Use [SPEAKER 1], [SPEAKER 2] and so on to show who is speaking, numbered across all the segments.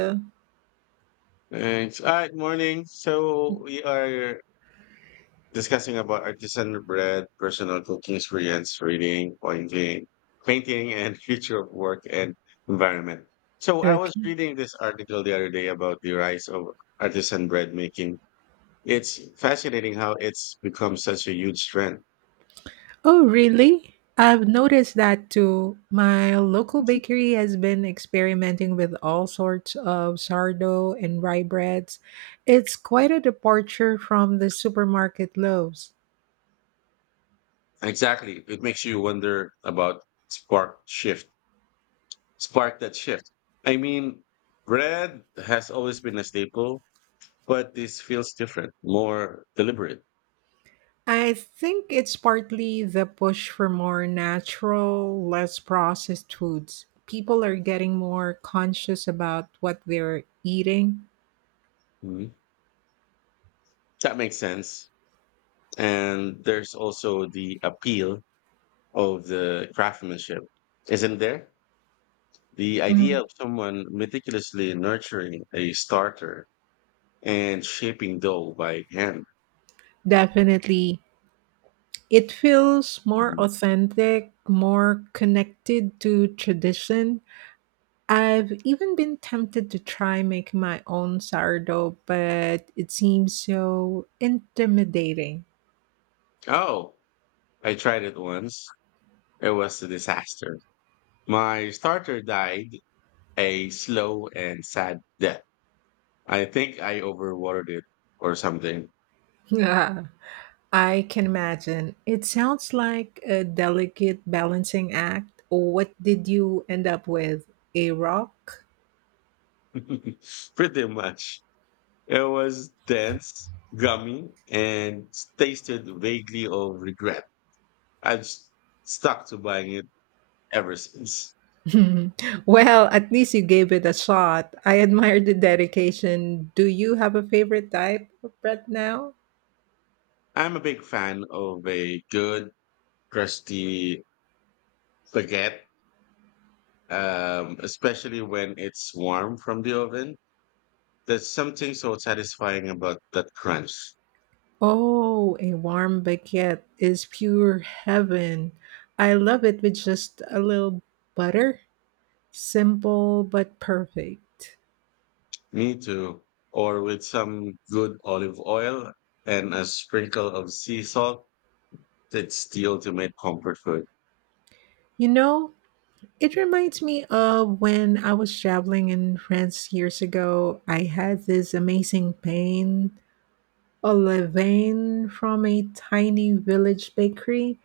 [SPEAKER 1] Okay.
[SPEAKER 2] Thanks. Morning. So we are discussing about artisan bread, personal cooking experience, reading, painting, and future of work and environment. So I was reading this article the other day about the rise of artisan bread making. It's fascinating how it's become such a huge trend.
[SPEAKER 1] Oh, really? I've noticed that too. My local bakery has been experimenting with all sorts of sourdough and rye breads. It's quite a departure from the supermarket loaves.
[SPEAKER 2] Exactly. It makes you wonder about spark shift, spark that shift. I mean, bread has always been a staple but this feels different, more deliberate.
[SPEAKER 1] I think it's partly the push for more natural, less processed foods. People are getting more conscious about what they're eating.
[SPEAKER 2] Mhm. That makes sense. And there's also the appeal of the craftsmanship, isn't there? The idea
[SPEAKER 1] Mm.
[SPEAKER 2] of someone meticulously nurturing a starter and shaping dough by hand.
[SPEAKER 1] Definitely. It feels more
[SPEAKER 2] Mhm.
[SPEAKER 1] authentic, more connected to tradition. I've even been tempted to try making my own sourdough, but it seems so intimidating.
[SPEAKER 2] Oh, I tried it once. It was a disaster. My starter died a slow and sad death. I think I overwatered it or something.
[SPEAKER 1] Yeah, I can imagine. It sounds like a delicate balancing act. What did you end up with? A rock?
[SPEAKER 2] Pretty much. It was dense, gummy, and tasted vaguely of regret. I've s- Stuck to buying it ever since.
[SPEAKER 1] Well, at least you gave it a shot. I admire the dedication. Do you have a favorite type of bread now?
[SPEAKER 2] I'm a big fan of a good crusty baguette, especially when it's warm from the oven. There's something so satisfying about that crunch.
[SPEAKER 1] Oh, a warm baguette is pure heaven. I love it with just a little butter. Simple but perfect.
[SPEAKER 2] Me too. Or with some good olive oil and a sprinkle of sea salt, that's the ultimate comfort food.
[SPEAKER 1] You know, it reminds me of when I was traveling in France years ago. I had this amazing pain, a levain from a tiny village bakery.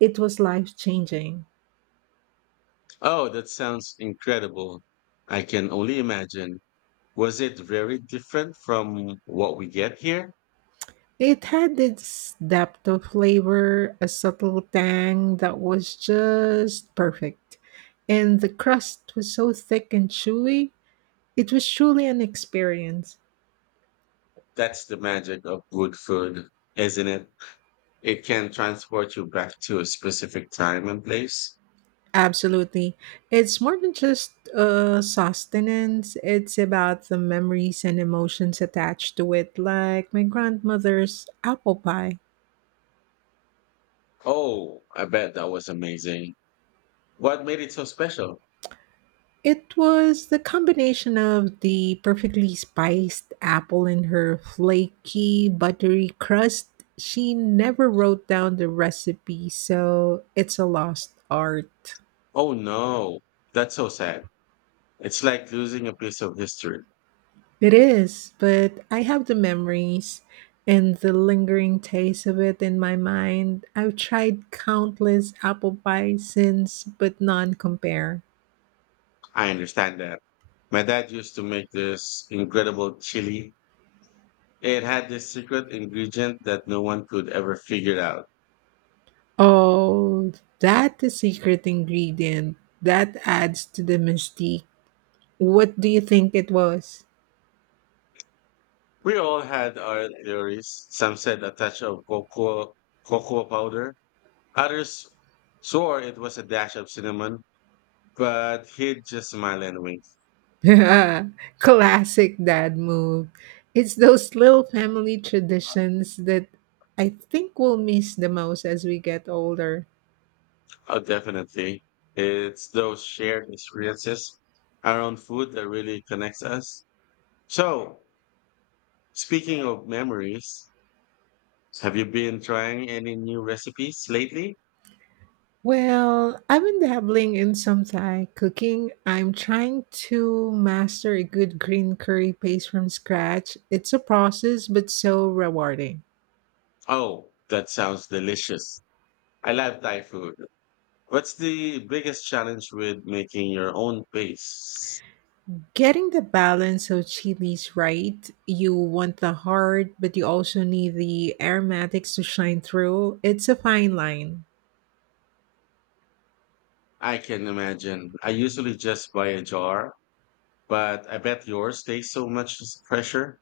[SPEAKER 1] It was life changing.
[SPEAKER 2] Oh, that sounds incredible. I can only imagine. Was it very different from what we get here?
[SPEAKER 1] It had its depth of flavor, a subtle tang that was just perfect. And the crust was so thick and chewy. It was truly an experience.
[SPEAKER 2] That's the magic of good food, isn't it? It can transport you back to a specific time and place.
[SPEAKER 1] Absolutely. It's more than just sustenance, it's about the memories and emotions attached to it, like my grandmother's apple pie.
[SPEAKER 2] Oh, I bet that was amazing. What made it so special?
[SPEAKER 1] It was the combination of the perfectly spiced apple and her flaky, buttery crust. She never wrote down the recipe, so it's a lost art.
[SPEAKER 2] Oh no, that's so sad. It's like losing a piece of history.
[SPEAKER 1] It is, but I have the memories and the lingering taste of it in my mind. I've tried countless apple pies since, but none compare.
[SPEAKER 2] I understand that. My dad used to make this incredible chili. It had this secret ingredient that no one could ever figure out.
[SPEAKER 1] Oh, that the secret ingredient that adds to the mystique. What do you think it was?
[SPEAKER 2] We all had our theories. Some said a touch of cocoa powder. Others swore it was a dash of cinnamon, but he'd just smile and wink.
[SPEAKER 1] Classic dad move. It's those little family traditions that I think we'll miss the most as we get older.
[SPEAKER 2] Oh, definitely. It's those shared experiences around food that really connects us. So, speaking of memories, have you been trying any new recipes lately?
[SPEAKER 1] Well, I've been dabbling in some Thai cooking. I'm trying to master a good green curry paste from scratch. It's a process, but so rewarding.
[SPEAKER 2] Oh, that sounds delicious. I love Thai food. What's the biggest challenge with making your own paste?
[SPEAKER 1] Getting the balance of chilies right, you want the heart, but you also need the aromatics to shine through. It's a fine line.
[SPEAKER 2] I can imagine. I usually just buy a jar, but I bet yours takes so much pressure.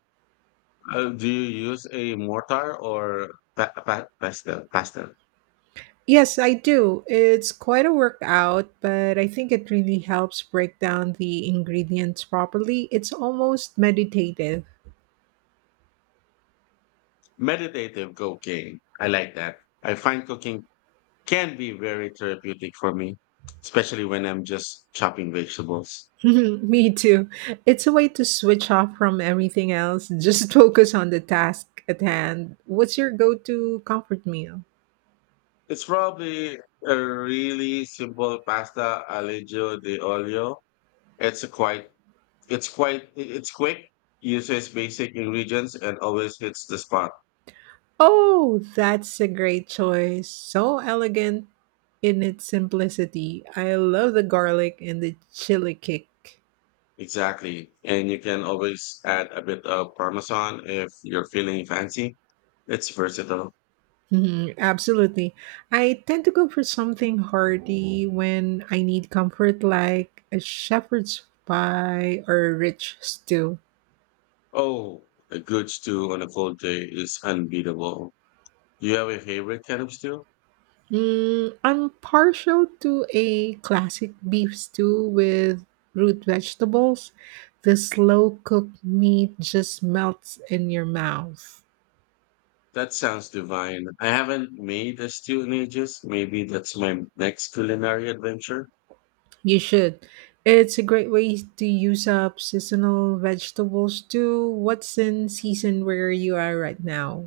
[SPEAKER 2] Do you use a mortar or pastel? Pastel.
[SPEAKER 1] Yes, I do. It's quite a workout, but I think it really helps break down the ingredients properly. It's almost meditative.
[SPEAKER 2] Meditative cooking. I like that. I find cooking can be very therapeutic for me, especially when I'm just chopping vegetables.
[SPEAKER 1] Me too. It's a way to switch off from everything else, just focus on the task at hand. What's your go to comfort meal?
[SPEAKER 2] It's probably a really simple pasta, aglio di olio. It's a quite it's quick, uses basic ingredients and always hits the spot.
[SPEAKER 1] Oh, that's a great choice. So elegant in its simplicity. I love the garlic and the chili kick.
[SPEAKER 2] Exactly. And you can always add a bit of parmesan if you're feeling fancy. It's versatile.
[SPEAKER 1] Mhm, absolutely. I tend to go for something hearty when I need comfort, like a shepherd's pie or a rich stew.
[SPEAKER 2] Oh, a good stew on a cold day is unbeatable. Do you have a favorite kind of stew?
[SPEAKER 1] Mm, I'm partial to a classic beef stew with root vegetables. The slow cooked meat just melts in your mouth.
[SPEAKER 2] That sounds divine. I haven't made a stew in ages. Maybe that's my next culinary adventure.
[SPEAKER 1] You should. It's a great way to use up seasonal vegetables too. What's in season where you are right now?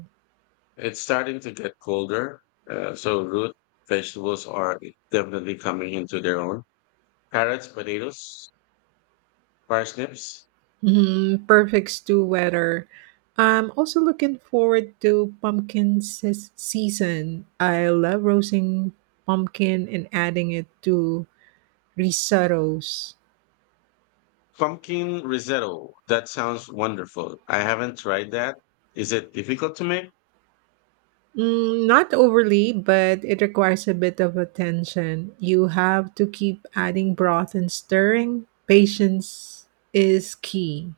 [SPEAKER 2] It's starting to get colder, so root vegetables are definitely coming into their own. Carrots, potatoes, parsnips,
[SPEAKER 1] Mhm, perfect stew weather. I'm also looking forward to pumpkin season. I love roasting pumpkin and adding it to risottos.
[SPEAKER 2] pumpkin risotto. That sounds wonderful. I haven't tried that. Is it difficult to make?
[SPEAKER 1] Mm, not overly, but it requires a bit of attention. You have to keep adding broth and stirring. Patience is key.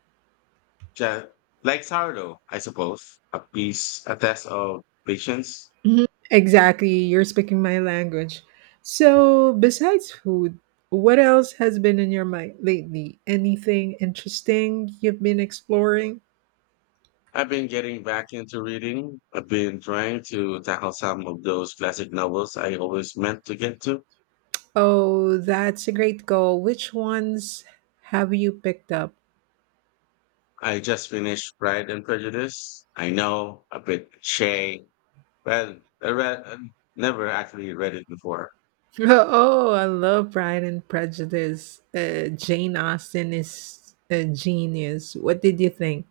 [SPEAKER 2] Just like sourdough, I suppose. A test of patience.
[SPEAKER 1] Mhm. Exactly. You're speaking my language. So, besides food, what else has been in your mind lately? Anything interesting you've been exploring?
[SPEAKER 2] I've been getting back into reading. I've been trying to tackle some of those classic novels I always meant to get to.
[SPEAKER 1] Oh, that's a great goal. Which ones have you picked up?
[SPEAKER 2] I just finished Pride and Prejudice. I know, a bit cliche, but I never actually read it before.
[SPEAKER 1] Oh, I love Pride and Prejudice. Jane Austen is a genius. What did you think?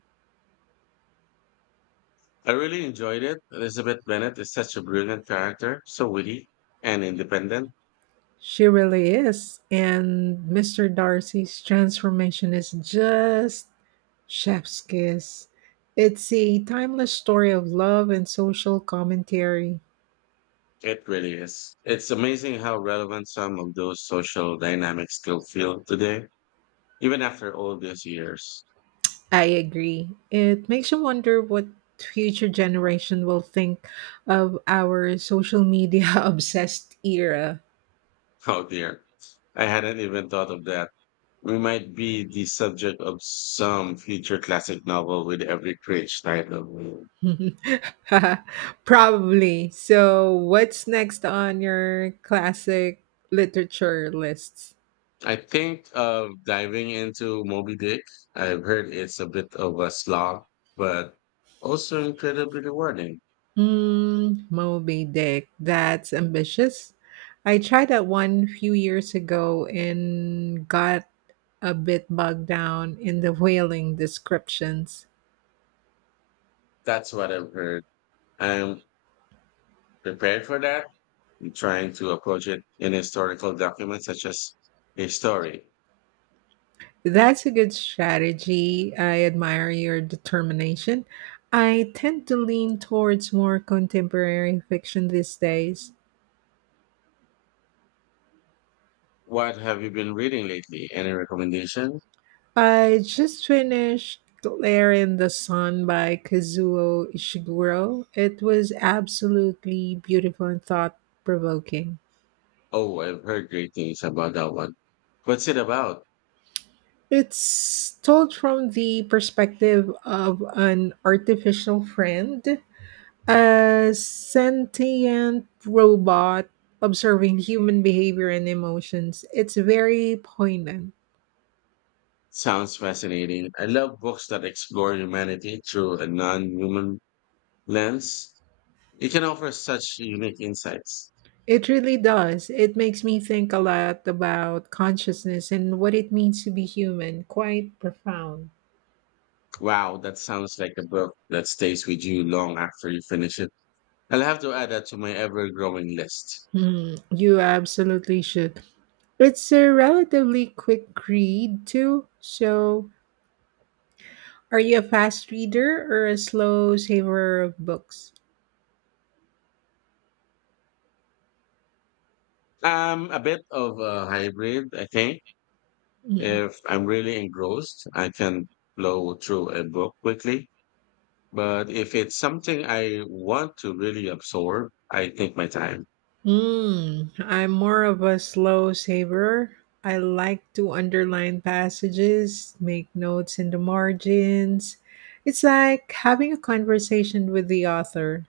[SPEAKER 2] I really enjoyed it. Elizabeth Bennet is such a brilliant character, so witty and independent.
[SPEAKER 1] She really is. And Mr. Darcy's transformation is just chef's kiss. It's a timeless story of love and social commentary.
[SPEAKER 2] It really is. It's amazing how relevant some of those social dynamics still feel today, even after all these years.
[SPEAKER 1] I agree. It makes you wonder what future generation will think of our social media obsessed era.
[SPEAKER 2] Oh dear, I hadn't even thought of that. We might be the subject of some future classic novel with every cringe title.
[SPEAKER 1] Probably. So, what's next on your classic literature lists?
[SPEAKER 2] I think of diving into Moby Dick. I've heard it's a bit of a slog, but also incredibly rewarding.
[SPEAKER 1] Mm, Moby Dick. That's ambitious. I tried that one few years ago and got a bit bogged down in the whaling descriptions.
[SPEAKER 2] That's what I've heard. I'm prepared for that. I'm trying to approach it in historical documents such as a story.
[SPEAKER 1] That's a good strategy. I admire your determination. I tend to lean towards more contemporary fiction these days.
[SPEAKER 2] What have you been reading lately? Any recommendation?
[SPEAKER 1] I just finished Glare in the Sun by Kazuo Ishiguro. It was absolutely beautiful and thought provoking.
[SPEAKER 2] Oh, I've heard great things about that one. What's it about?
[SPEAKER 1] It's told from the perspective of an artificial friend. A sentient robot observing human behavior and emotions. It's very poignant.
[SPEAKER 2] Sounds fascinating. I love books that explore humanity through a non-human lens. It can offer such unique insights.
[SPEAKER 1] It really does. It makes me think a lot about consciousness and what it means to be human. Quite profound.
[SPEAKER 2] Wow, that sounds like a book that stays with you long after you finish it. I'll have to add that to my ever-growing list.
[SPEAKER 1] Hmm, you absolutely should. It's a relatively quick read, too. So, are you a fast reader or a slow saver of books?
[SPEAKER 2] A bit of a hybrid, I think.
[SPEAKER 1] Hmm.
[SPEAKER 2] If I'm really engrossed, I can blow through a book quickly. But if it's something I want to really absorb, I take my time.
[SPEAKER 1] Mm, I'm more of a slow saver. I like to underline passages, make notes in the margins. It's like having a conversation with the author.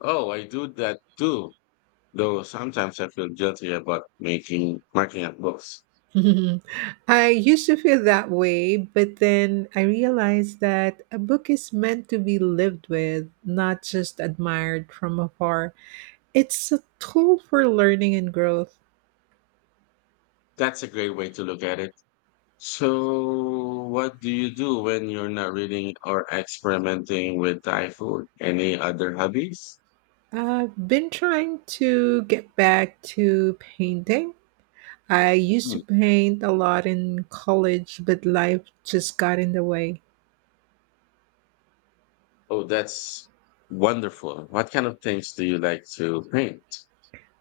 [SPEAKER 2] Oh, I do that too. Though sometimes I feel guilty about making marking up books.
[SPEAKER 1] I used to feel that way, but then I realized that a book is meant to be lived with, not just admired from afar. It's a tool for learning and growth.
[SPEAKER 2] That's a great way to look at it. So, what do you do when you're not reading or experimenting with Thai food? Any other hobbies?
[SPEAKER 1] I've been trying to get back to painting. I used to paint a lot in college, but life just got in the way.
[SPEAKER 2] Oh, that's wonderful. What kind of things do you like to paint?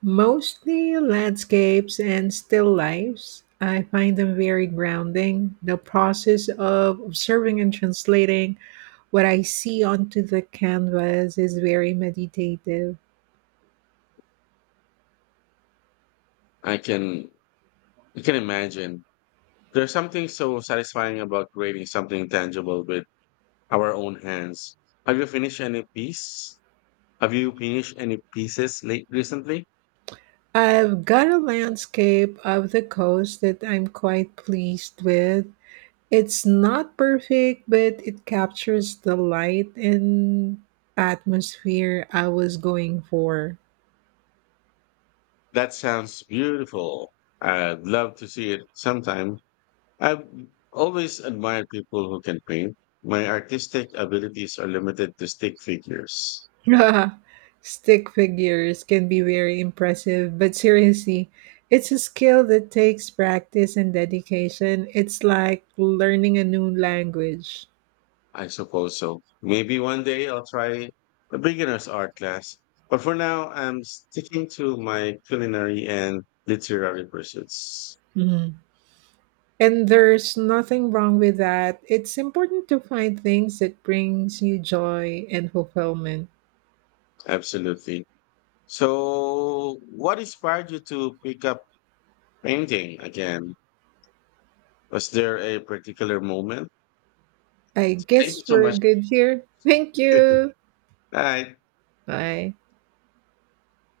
[SPEAKER 1] Mostly landscapes and still lifes. I find them very grounding. The process of observing and translating what I see onto the canvas is very meditative.
[SPEAKER 2] I can I can imagine. There's something so satisfying about creating something tangible with our own hands. Have you finished any piece? Have you finished any pieces late recently?
[SPEAKER 1] I've got a landscape of the coast that I'm quite pleased with. It's not perfect, but it captures the light and atmosphere I was going for.
[SPEAKER 2] That sounds beautiful. I'd love to see it sometime. I've always admired people who can paint. My artistic abilities are limited to stick figures.
[SPEAKER 1] Stick figures can be very impressive, but seriously, it's a skill that takes practice and dedication. It's like learning a new language.
[SPEAKER 2] I suppose so. Maybe one day I'll try a beginner's art class. But for now, I'm sticking to my culinary and literary pursuits.
[SPEAKER 1] Hmm. And there's nothing wrong with that. It's important to find things that brings you joy and fulfillment.
[SPEAKER 2] Absolutely. So, what inspired you to pick up painting again? Was there a particular moment?
[SPEAKER 1] I
[SPEAKER 2] Thank you
[SPEAKER 1] guess
[SPEAKER 2] so
[SPEAKER 1] we're
[SPEAKER 2] much.
[SPEAKER 1] good here. Thank you.
[SPEAKER 2] Bye.
[SPEAKER 1] Bye.